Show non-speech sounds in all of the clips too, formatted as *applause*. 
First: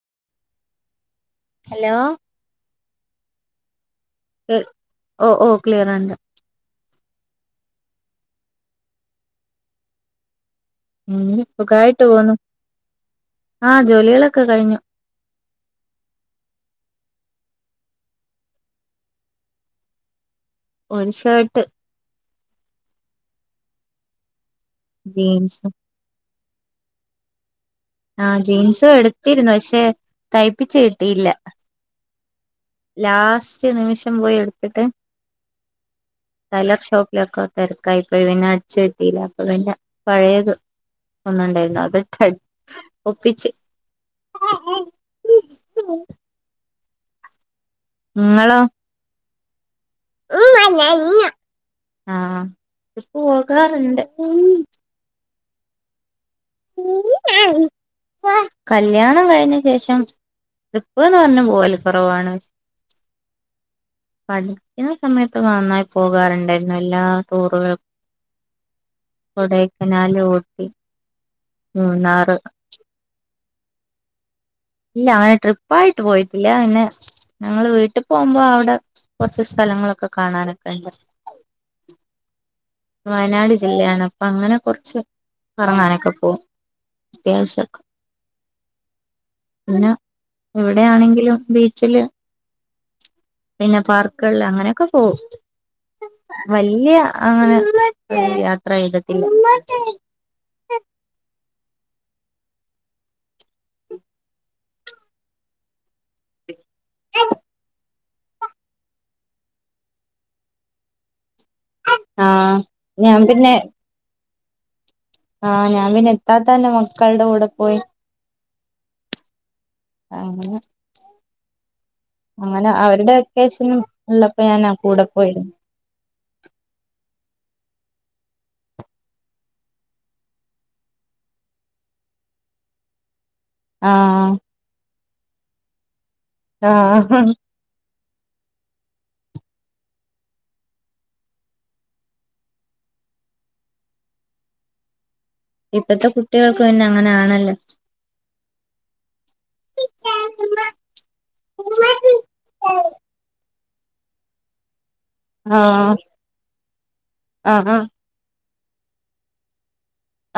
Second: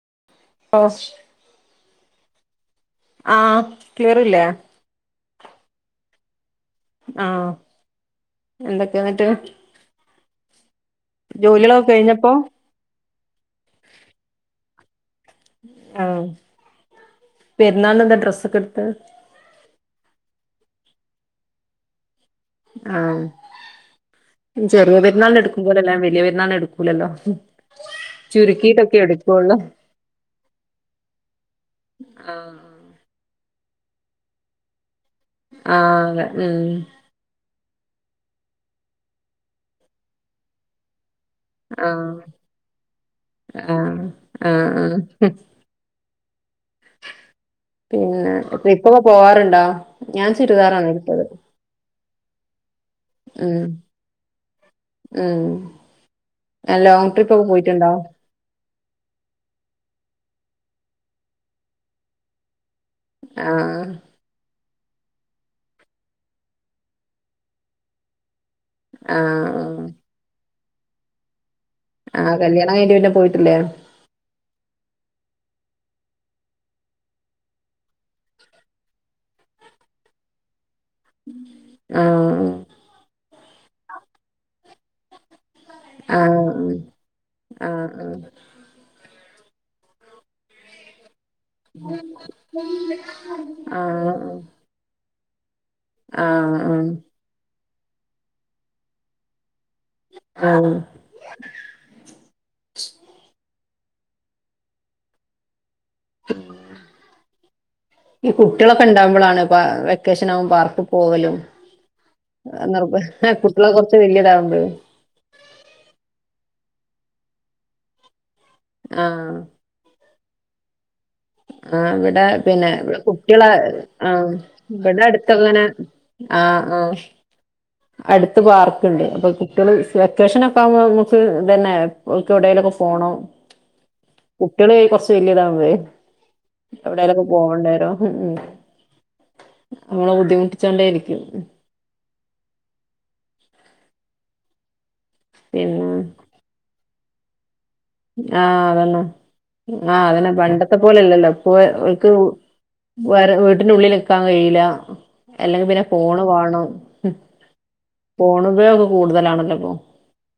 *unintelligible* Hello ആഹ് ക്ലിയറില്ലേ ഓ ഓ ക്ലിയറ്ണ്ട് ആ എന്തൊക്കെയാ എന്നിട്ട് ഉം ജോലികളൊക്കെ സുകായിട്ട് കഴിഞ്ഞപ്പോ പോന്നു ആ ജോലികളൊക്കെ കഴിഞ്ഞു ആ പെരുന്നാളിന് എന്താ ഡ്രെസ്സൊക്കെ എടുത്തത് ഓന് ഷർട്ട് ആ ഉം ചെറിയ പെരുന്നാളിന് എടുക്കും ജീൻസും പോലെ അല്ല ഞാൻ വലിയ പെരുന്നാളിന് *unintelligible* എടുക്കൂലല്ലോ ആ ജീൻസും ചുരുക്കിയിട്ടൊക്കെ എടുത്തിരുന്നു എടുക്കുള്ളൂ പക്ഷെ തയ്പ്പിച്ച് കിട്ടിയില്ല ആഹ് ലാസ്റ്റ് നിമിഷം പോയി എടുത്തിട്ട് ആ ഉം *unintelligible* പിന്ന *unintelligible* കിട്ടീല്ല അപ്പ പിന്ന പഴയത് ഒന്നൊണ്ടായിരുന്നു അത് ആഹ് *unintelligible* ഒപ്പിച്ച് ആഹ് ആഹ് ആഹ് പിന്ന നിങ്ങളോ ട്രിപ്പൊക്കെ പോവാറു *unintelligible* ഞാൻ ചുരിദാറാണ് ഇട്ടത് ആ ഇത് പോകാറുണ്ട് *unintelligible* ലോങ്ങ്‌ ട്രിപ്പൊക്കെ പോയിട്ടുണ്ടോ കല്യാണം കഴിഞ്ഞ ശേഷം ട്രിപ്പ്ന്ന് പറഞ്ഞ് പോവല് കുറവാണ് ആഹ് ഈ സമയത്ത് നന്നായി പോകാറുണ്ടായിരുന്നു എല്ലാ ടൂറുകൾ ആഹ് കൊടൈക്കനാല് ഊട്ടി ആഹ് മൂന്നാറ് കല്യാണം കഴിഞ്ഞിട്ട് പിന്നെ പോയിട്ടില്ലേ ഇല്ല അങ്ങനെ ട്രിപ്പ് ആയിട്ട് പോയിട്ടില്ല പിന്നെ ഞങ്ങള് വീട്ടിൽ പോകുമ്പോ അവിടെ കുറച്ച് സ്ഥലങ്ങളൊക്കെ കാണാനൊക്കെ ഉണ്ട് ആഹ് വയനാട് ജില്ലയാണ് അപ്പൊ അങ്ങനെ കുറച്ച് കറങ്ങാനൊക്കെ പോവും ആഹ് അത്യാവശ്യൊക്ക ആഹ് അങ്ങന ഇവിടെയാണെങ്കിലും ബീച്ചില് ആഹ് ആഹ് ആഹ് വലിയ അങ്ങനെ യാത്രയ്ത്തിട്ടില്ല ആഹ് ഈ കുട്ടികളൊക്കെ ഉണ്ടാവുമ്പളാണ് ഇപ്പാ വെക്കേഷൻ ആകുമ്പ പാർക്ക്‌ പോകലും ആഹ് നിർബ ഞാൻ പിന്നെ കുട്ടികളൊക്കെ കുറച്ച് വലിയതാവ *unintelligible* ആഹ് ഞാൻ പിന്നെ ഇത്താത്തന്റെ മക്കൾടെ കൂടെ പോയി ആഹ് ആങ്ങനെ ആ ഇവിടെ പിന്നെ വടെ കുട്ട്യാളെ വെക്കേഷനും ആഹ് ഉള്ളപ്പോ ഞാനാ വടെ കൂടെ പോയിരുന്നു അട്ത്തൊക്കെങ്ങനെ ആ ആഹ് അട്ത്ത പാർക്ക്ണ്ട് അപ്പൊ കുട്ട്യാള് വെക്കേഷൻ ഒക്കെ ആവുമ്പോ നമുക്ക് തന്നെ ഓല്ക്കെവിടേലൊക്കെ പോണം ആഹ് കുട്ട്യൾ കൊറച്ച് വല്ല്യതാവേ എവിടെലൊക്കെ ആഹ് പോവണ്ടേ രോ ഉം ഉം അങ്ങനെ ബുദ്ധിമുട്ടിച്ചോണ്ടേയിരിക്കും പിന്നെ ഇപ്പത്തെ കുട്ടികൾക്ക് പിന്നങ്ങന നല്ല ആഹ് അതന്നെ ആഹ് അതെന്നെ പണ്ടത്തെ പോലെല്ലല്ലോ പോ ഓല്ക്ക് വ നുള്ളിൽ നിക്കാൻ കഴിയില്ല അല്ലെങ്കി പിന്നെ ആഹ് ഫോണ് വാണം ആഹ് ആഹ് ഫോണും ഉപയോഗ കൂടുതലാണല്ലോ പ്പോ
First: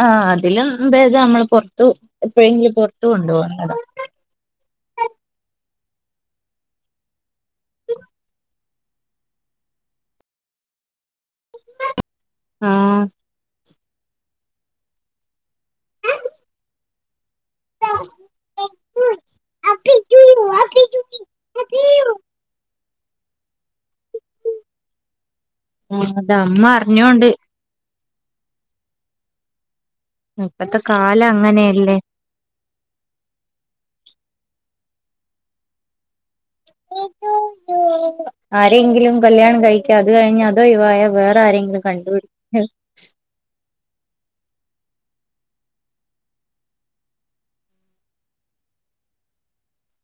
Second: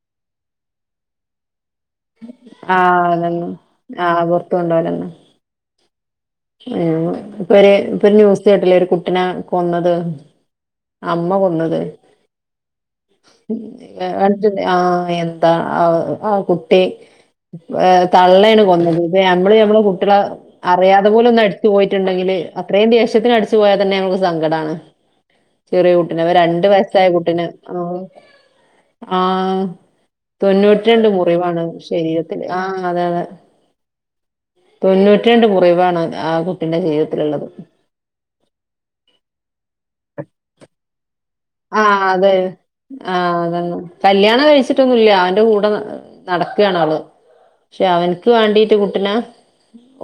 ആ അതിലും ഭേദം നമ്മള് പൊർ ത്തു എപ്പോഴെങ്കിലും പൊറത്തു കൊണ്ടോവ *unintelligible* കൊണ്ടാരുന്ന് ഹേ ഇപ്പേ ഇപ്പൊരു ന്യൂസ്‌ കേട്ടില്ലൊരു കുട്ടിനെ കൊന്നത് അമ്മ കൊന്നത് ആഹ് *inaudible* രണ്ട് ആ എന്താ ആ ആ കുട്ടി ആഹ് തള്ളയാണ് കൊന്നത് ഇപ്പ ഞമ്മള് നമ്മള് കുട്ടികളെ അറിയാ അതുപോലെ ഒന്ന് അടിച്ചു പോയിട്ടുണ്ടെങ്കിൽ ഇത്രേ ദേഷ്യത്തിന് അടി ച്ചു പോയാൽ തന്നെ ഞങ്ങക്ക് സങ്കടാണ്. ചെറിയ കുട്ടിനെ അത് അമ്മ രണ്ടു വയസ്സായ അറിഞ്ഞോണ്ട് കുട്ടിനെ ആ ആ ഇപ്പത്തെ തൊണ്ണൂറ്റി രണ്ട് കാലം മുറിവാണ് അങ്ങനെയല്ലേ ശരീരത്തിൽ ആ അതെ അതെ തൊണ്ണൂ രണ്ട്പോ ഒയ്‌വാണ് ആരെങ്കിലും കല്യാണം കഴിക്ക അത് കഴിഞ്ഞ അതു ഒഴിവായ വേർ ആ അതെ ആ അതേ കല്യാണം കഴിച്ചിട്ടൊന്നുല്ല്യാ അവന്റെ കൂടെ നടക്കാണ് അവള് പക്ഷെ അവന്ക്ക്‌ വേണ്ടീട്ട് കുട്ടിന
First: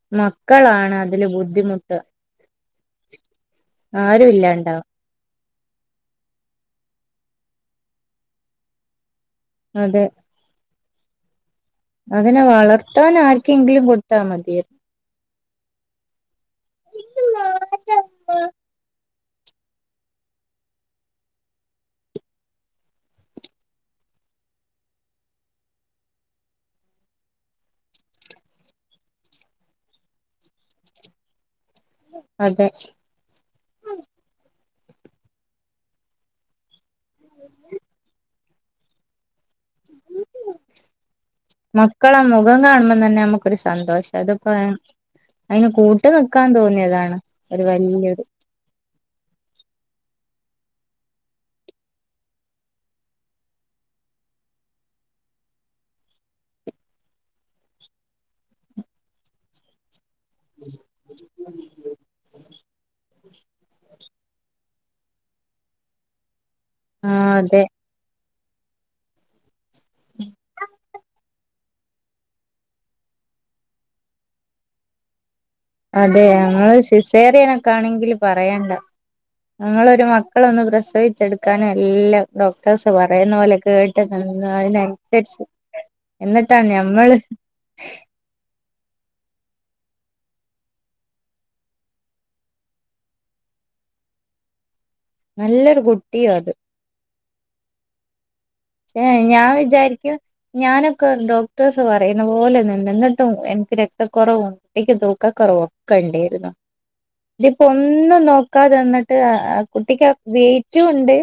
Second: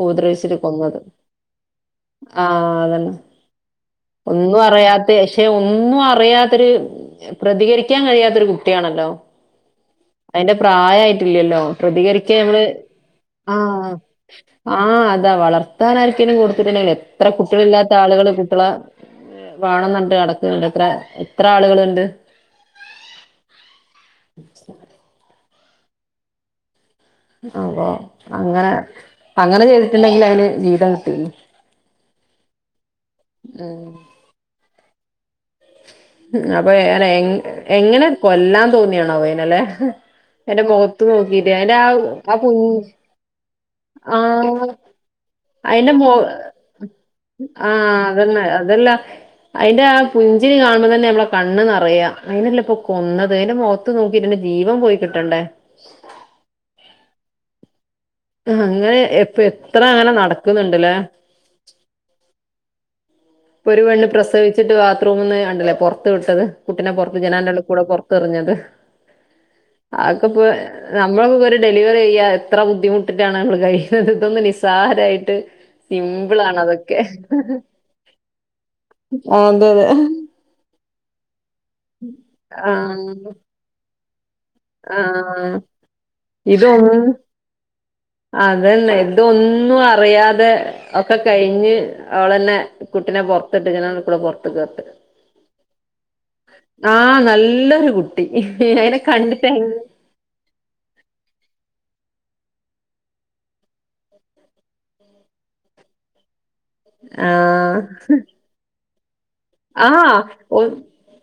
ഉപദ്രവിചിട്ട് മക്കളാണ് കൊന്നത് അതില് ബുദ്ധിമുട്ട് ആ അതന്നെ ആരും ഒന്നും ഇല്ലാണ്ടാവും അറിയാത്തെ യെ ഒന്നും അ റിയാത്തൊരു പ്രതികരിക്കാൻ കഴിയാത്തൊരു കുട്ടിയാണല്ലോ അതെ പ്രായആയിട്ടില്ലല്ലോ പ്രതികരിക്കാ അതിനെ നമ്മള് വളർത്താൻ ആ ആർക്കെങ്കിലും കൊടുത്താ മതിയായിരുന്നു ആ അതാ വളർത്താനാർക്കെങ്കിലും കൊടുത്തിട്ടുണ്ടെങ്കി എത്ര കുട്ടികള ഇില്ലാത്ത ആളുകൾ കുട്ടികള വേണെന്ന് പറഞ്ഞിട്ട് അടക്കുന്നുണ്ടത്രെ എത്ര ആളുകളുണ്ട് അപ്പൊ അങ്ങനെ അങ്ങനെ ചെയ്തിട്ടുണ്ടെങ്കിൽ അതിന് ജീവിതം കിട്ടീന് അതെ മ് മ് അട് അപ്പൊ എങ്ങനെ എങ്ങനെ കൊല്ലാം തോന്നിയാണാവെ ല്ലല്ലേ അയിന്റെ മുഖത്ത് നോക്കിട്ട് അയിന്റെ ആ മക്കളെ മുഖം പുഞ്ച,, കാണുമ്പോ തന്നെ നമുക്കൊരു സന്തോഷം ആ അതിപ്പോ അതിന് അയിന്റെ കൂട്ട് മോ നിക്കാൻ തോന്നിയതാണ് ഒരു ആ വലിയൊരു അതന്നെ അതല്ല അയിന്റെ ആ പുഞ് പുഞ്ചിരി കാണുമ്പോ തന്നെ നമ്മളെ കണ്ണ്നിറയാ അയിനല്ല ഇപ്പൊ കൊന്നത് അതിന്റെ മുഖത്ത് നോക്കിട്ട് അയിന്റെ ജീവൻ പോയി കിട്ടണ്ടേ അങ്ങനെ എപ്പ എത്ര അങ്ങനെ നട തക്കുന്നുണ്ടല്ലേ ഇപ്പൊ ഒരു പെണ്ണ് പ്രസവിച്ചിട്ട് ബാത്റൂമന്ന് കണ്ടല്ലേ പൊറത്ത് വിട്ടത് കുട്ടിനെ ആ പൊറത്ത് ജനാലന്റെ അതെ ഉളെള കൂടെ പൊറത്തെറിഞ്ഞത് ദ് അഹ്ക്കെ ഇപ്പോ നമ്മളൊപൊറി ഡെലിവറി ചെയ്യാ എത്ര ബുദ്ധിമുട്ടിട്ടാണ് നമ്മൾ കഴിയുന്നത് ഇതൊന്ന് നിസ്സാരമായിട്ട് അതെ മ്മള് സിസേറിയനൊക്കെ ആണെങ്കിൽ പറ പറയണ്ട അതെ അതെ നമ്മളൊരു മക്കളെ ഒന്ന് പ്രസവിച്ചെടുക്കാന് ഇല്ല ഡോക്ടേഴ്സ് ആഹ് പറയുന്ന പോലെ കേട്ട് ന അതിനനുസരിച്ച് ആഹ് എന്നിട്ടാണ് ഇതൊന്നും ഞമ്മള് അതന്നെ ഇതൊന്നും അറിയാതെ ഒക്കെ കഴിഞ്ഞ് അവള് തന്നെ കുട്ടിനെ പൊറത്തിട്ട് ഇങ്ങന ജനാലയുടെ ഉള്ളിൽ കൂടെ പൊറത്തെകിട്ട് നല്ലൊരു കുട്ടിയു അത് നല്ലൊരു കുട്ടി അയിനെ കണ്ടിട് ഞാൻ വിചാരിക്കും ഞാനൊക്കെ ഡോക്ടേഴ് പറ പറയുന്ന പോലെ നിന്നിട്ടും എനിക്ക് രക്ത കുറവും കുട്ടിക്ക് തൂക്കാ കുറവും ഒക്കെ ഉണ്ടായിരുന്നു ഇതിപ്പോൊ ആഹ് ഒന്നും നോക്കാതെ നിന്നിട കുട്ടിക്ക് വെയിറ്റും ഉണ്ട്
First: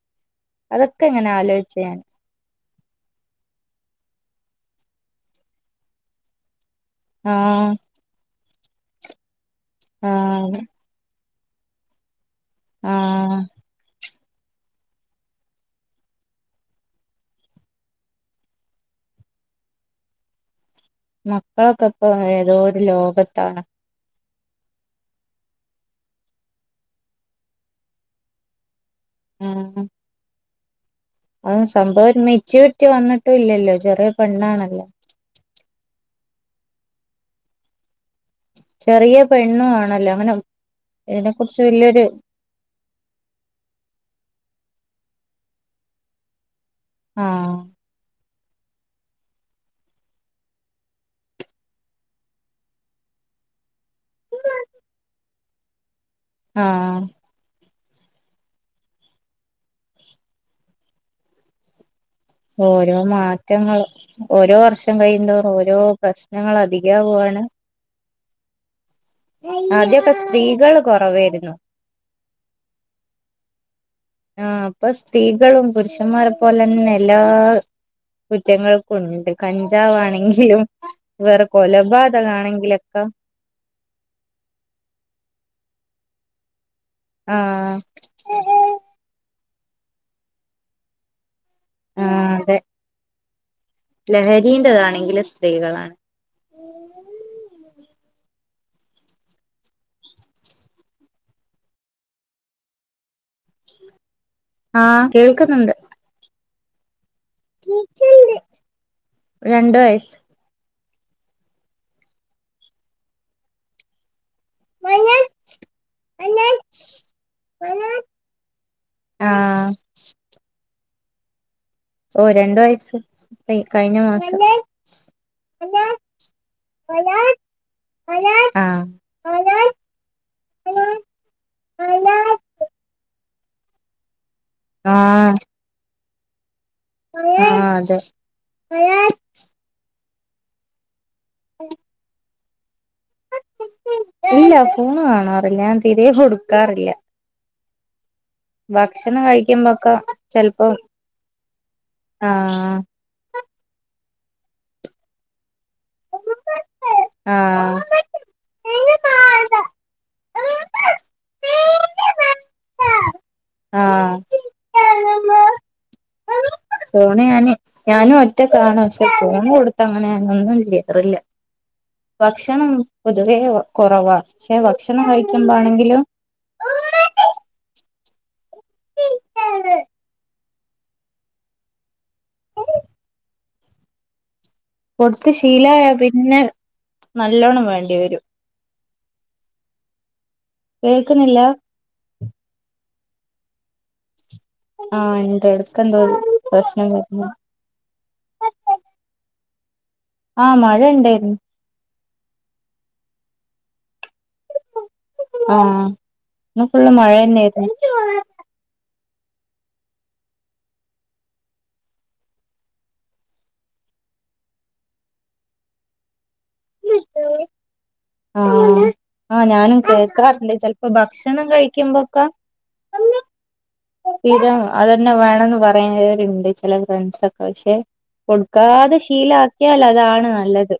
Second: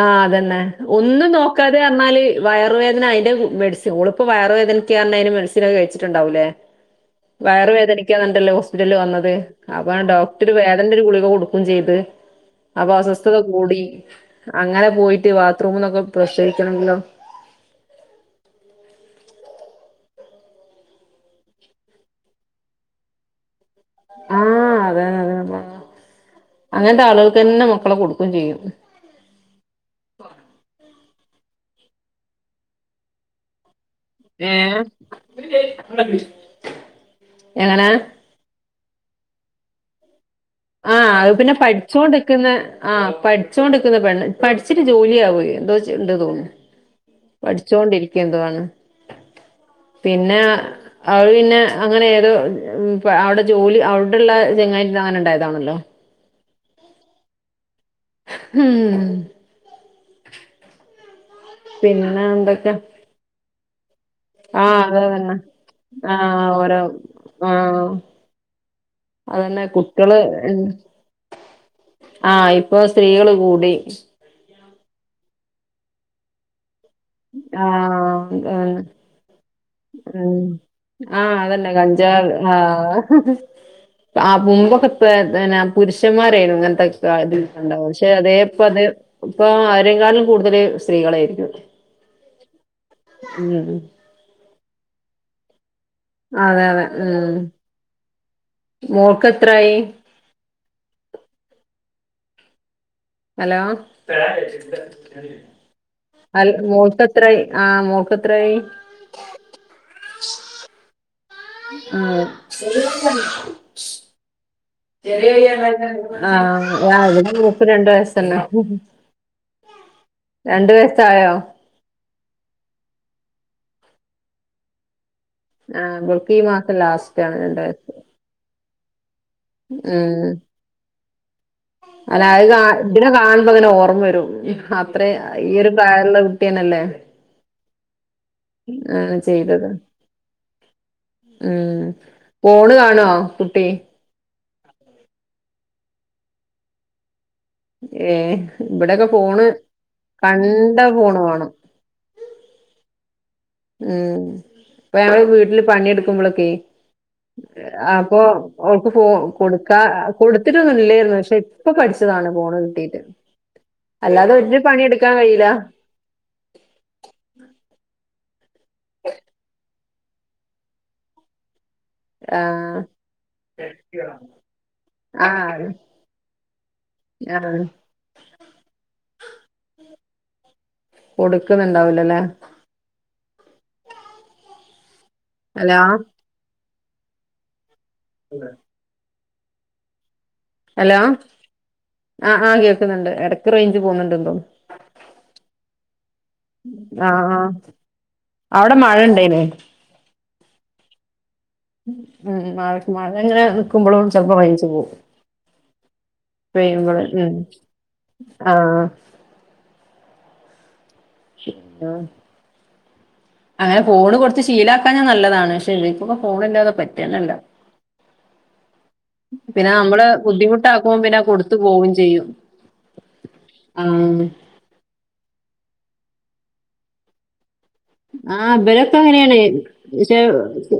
ആഹ് അതന്നെ അതൊക്കെ ഒന്നും ഇങ്ങനെ നോക്കാതെ ആലോചിച്ച് ഞാൻ ർനല് വയറും വയർവേദന അതിന്റെ മെഡസിൻ ഓളിപ്പോ വയറ് വേദനക്ക പറഞ്ഞ് അതിൻ്റെ മെഡസിൻ ഒക്കെ കഴിച്ചിട്ടുണ്ടാവില്ലേ വയറ് ആഹ് വേദനിക്കന്നണ്ടല്ലോ സ്പിറ്റലിൽ വന്നത് അപ്പൊ ഡോക്ടർ ആഹ് വേദനൻ്റെ ഒരു ഗുളിക കൊടുക് ചെയ്ത് അപ്പൊ അസ്വസ്ഥത ആഹ് കൂടി അങ്ങനെ പോയിട്ട് ബാത്ത്റൂമ്ന്നൊക്കെ പ്രസവിക്കണമെങ്കിലോ മക്കളൊക്കെ ഇപ്പ ഏതോ ഒരു ലോകത്താണ് ആഹ് അതെ അതള്ളാ അങ്ങനത്തെ ആളുകൾക്കെന്നെ മക്കളെ കൊടുക്കും ചെയ്യും മ് ഉം സംഭവം ഒരു മെച്ചുരിറ്റി വന്നിട്ടും ഇല്ലല്ലോ ചെറിയ ഏഹ് പെണ്ണാണല്ലോ എങ്ങനെ ചെറിയ പെണ്ണു ആണല്ലോ അങ്ങനെ ആഹ് അത് ഇതിനെ പിന്നെ കുറിച്ച് വല്യൊരു പഠിച്ചോണ്ട്ക്ക് ന്നെ ആഹ് പഠിച്ചോണ്ട്ക്ക്ന്നെ പെണ്ണ് പഠിച്ചിട്ട് ജോലി ആവേ എന്തോ ചെയ്യ്ണ്ട് തോന്ന്ണു ആഹ് പഠിച്ചൊണ്ടിരിക്യ എന്തോ ആണ് പിന്നെ അവ് പിന്നെ അങ്ങനെ ഏതോ പ അവടെ ജോലി അവിടള്ള ചങ്ങായി *unintelligible* അങ്ങനെണ്ടായ താണല്ലോ ആഹ് ഹ് മ് പിൻ ഓരോ മാ റ്റങ്ങള് ഓരോ ആഹ് വർഷം അതെ തന്നെ കഴിയുന്തോറും ഓരോ ആഹ് പ്രശ്നങ്ങൾ ഓരോ അധികാവാണ് ആഹ് അതന്നെ ആദ്യൊക്കെ കുട്ടികള് സ്ത്രീകള് കൊറവേരുന്നു ആഹ് ഇപ്പൊ സ് സ്ത്രീകള് കൂടി ആ ഇപ്പൊ സ്ത്രീകളും പുരുഷന്മാരെ പോലെന്നെ എല്ലാ ആഹ് കുറ്റങ്ങൾക്കും ഉണ്ട് കഞ്ചാവാണെങ്കിലും വേറെ അതന്നെ കഞ്ചാവ് ആഹ് കൊലപാതകാണെങ്കിലൊക്കെ ആ മുമ്പൊക്കെ *unintelligible* പുരുഷന്മാരേന്നു ഇങ്ങനത്തെ ആഹ് പക്ഷെ അതേപ്പ അത് ഇപ്പൊ ആരെക്കാട്ടിലും കൂടുതല് സ്ത്രീകളേര്ക്കും ആഹ് അതെ മ് ഈൻ്റെതാണെങ്കിലും സ്ത്രീകളാണ് അതെ അതെ മ് മോൾക്ക് എത്രായി ഹലോ ആഹ് കേൾക്കുന്നുണ്ട് അൽ മോൾക്ക് എ എത്രായി ആഹ് മോക്ക് എത്രായി രണ്ട് വയസ്സ് ആഹ് ആഹ് ആ ഇൻ്റെ മോൾക്ക് രണ്ട് വയസ്സെന്നെ ആഹ് രണ്ട് വയ സ്സായോ ഓഹ് രണ്ട് വയസ് ഇപ്പയി കഴിഞ്ഞ മാസം ആഹ് ഇവൾക്ക് ഈ മാസം ആഹ് ലാസ്റ്റ് ആണ് രണ്ട് വയസ് ആഹ് ആഹ് അതെ മ്മ് അല്ല അത് ക ഇതിനെ കാണുമ്പോ ഇങ്ങനെ ഓർമ്മ വരും അത്രേ ഈയൊരു പ്രായൊള്ള കു ആ *unintelligible* ആ ചെയ്തത് ആ പോണ് കാണൊ കുട്ടി ഇല്ല ഫോണ് കാണാറില്ല ഞാൻ തീരെ കൊട്‌ക്കാറില്ല ഏ ഇവിടെക്ക ഫോണ് കഴിക്കുമ്പോക്കെ ചെലപ്പോ കണ്ട ഫോണ് വാണം ആഹ് ഉം വേറെ വീട്ടില് പണിയെടുക്കുമ്പോളൊക്കെയെ ആഹ് ആപ്പോ ഓൾക്ക് ഫോ കൊടുക്കാ കൊടുത്തിട്ട് ഒന്നുമില്ലാരുന്നു പക്ഷെ ഇപ്പം പഠിച്ചതാണ് ഫോണ് കിട്ടിയിട്ട് ആഹ് അല്ലാതെ ഒരു പണി എടുക്കാൻ കഴിയില്ല ഓന് ഞാന് ഞാന് ഒ റ്റെക്കാണ് പക്ഷെ ഫോണ് കൊട് ഇവിടെ അങ്ങനെ ഒന്നും ഇല്ലാത്തത് ഇല്ല ഭക്ഷണം ആഹ് പൊതുവെ ഓഹ് കൊറവാ പക്ഷെ ഭക്ഷണം കഴിക്കുമ്പോ ആഹ് ആണെങ്കിലും ആഹ് കൊടുക്കുന്നുയുണ്ടാവില്ല അല്ലെ? കൊടുത്ത് ശീലായായ പിന്നെ നല്ലോണ്ണം വേണ ഏവാരു ഹലോ കേൾക്കുന്നില്ല ആ ആ കേൾ ക്കാനുണ്ട് എടക്ക് റേഞ്ച് പോവുന്നുണ്ടന്നു തോന്നുന്നു ആഹ് ഇണ്ട് എടക്കെന്തോ പ്രശ്നം ആ വരുന്നു ആ അവിടെ മഴ ഇണ്ടേയായിന് ആ മഴ ഇണ്ടായിരുന്നു ഉം ഉം മഴ മഴ ഇങ്ങനെ നിക്കുമ്പോളും ചിലപ്പോൾ *unintelligible* പോവും ആഹ് ഇന്ന് ഫുള്ള് പെയുമ്പഴേ ഉം മഴന്നെയായിരുന്നു ആ ആ ആഹ് അങ്ങനെ ഫോണ് കൊട്ത്ത് ശീലാക്കാഞ്ഞ നല്ലതാണ് ക്ഷെ ല്ലെ പ്പ ഫോണ് ല്ലാതെ പറ്റേന്നെല്ല അ ആആ ഞാനും കേക്കാറ്ണ്ട് ചെലപ്പം ബുദ്ധിമുട്ടാക്കുമ്പോ പിന്നെ ഭക്ഷണം കൊടുത്തു പോവും കഴിക്കുമ്പോക്ക ചെയ്യും ആഹ് സ്ഥിരം അതെന്നെ വേണന്ന് പറ *unintelligible* ചെല ഫ്രണ്ട്സ് ഒക്കെ വെച്ച് ആ ബലൊക്കെ അങ്ങനെയാണ് ക്ഷേ അതാണ് നല്ലത്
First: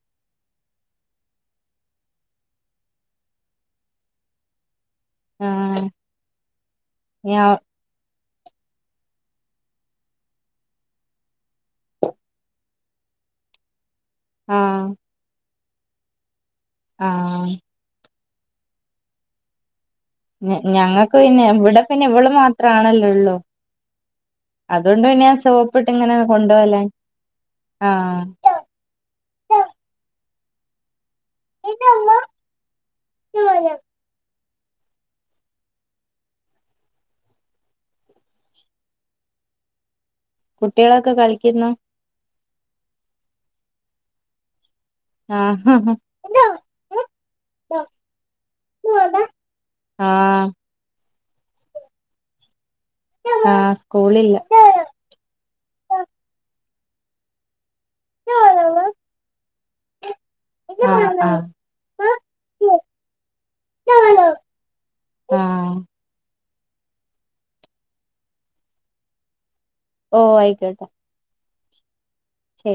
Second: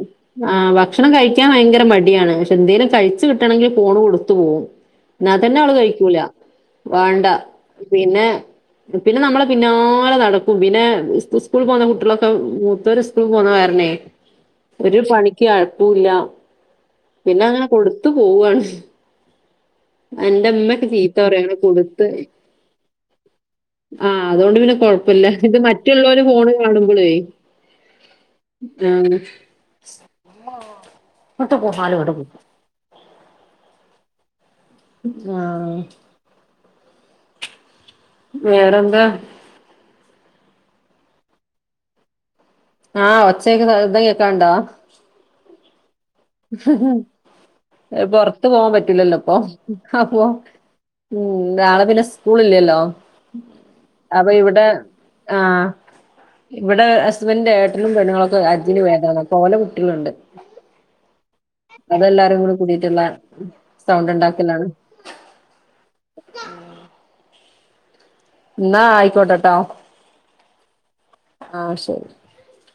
ആ ഭക്ഷണം കഴിക്കാൻ വയങ്കര മടിയാണ് എന്തെലും കഴിച്ച് കിട്ടണെങ്കിൽ ഫോണ് കൊടുത്തു പോവും ന്നാ തന്നെ അവള് ആഹ് കഴിക്കൂല വാണ്ട ഞാ പിന്നെ പിന്നെ നമ്മള് പിന്നാലെ നടക്കും പിന്നെ സ്കൂള് പോന്ന കു ട്ട്യളൊക്കെ മൂത്തോര് സ്കൂൾ പോന്ന കാരണെ ആഹ് ഒരു പണിക്ക് അയ ക്കൂല്ല ആഹ് പിന്നങ്ങനെ കൊട് ത്ത് പോവാണ് എന്റെ ഉമ്മയൊക്കെ ഞങ്ങൾക്ക് ചീത്ത പിന്നെ പറയാണ് ഇവിടെ പിന്നെ കൊടുത്ത് ഇവൾ മാത്രണല്ലോള്ളൂ അതുകൊണ്ട് പിന്നെഞാൻ സോപ്പിട്ട് ഇങ്ങനെ കൊണ്ട കാണുമ്പോളേ ആ *unintelligible* ആ വേറെന്താ കുട്ടികളൊക്കെ കളിക്കുന്നു ആ ഒച്ചയ്ക്ക് ശബ്ദം കേക്കാണ്ടോ ആ ആ ഹ പൊറത്ത് പോവാൻ പറ്റില്ലല്ലോപ്പൊ ആ പോ നാളെ പിന്നെ സ്കൂൾ ഇല്ലല്ലോ ആഹ് അപ്പൊ സ്കൂളില്ല ഇവിടെ ആ ഇവിടെ ഹസ്ബന്ഡറിന്റെ ഏട്ടനും പെണ്ണുകളെക്കെ ആഹ് ഹജ്ജിന് പോയതാണ് അപ്പൊ ഓലെ കുട്ടികളുണ്ട് ആഹ് ആഹ് അവരെല്ലാരും കൂടിട്ടുള്ള സൗണ്ട് ഉണ്ടാക്കലാണ് എന്നാ ആയിക്കോട്ടെട്ടോ ഓ ആയിക്കോട്ടെ ആ ശരി ശരി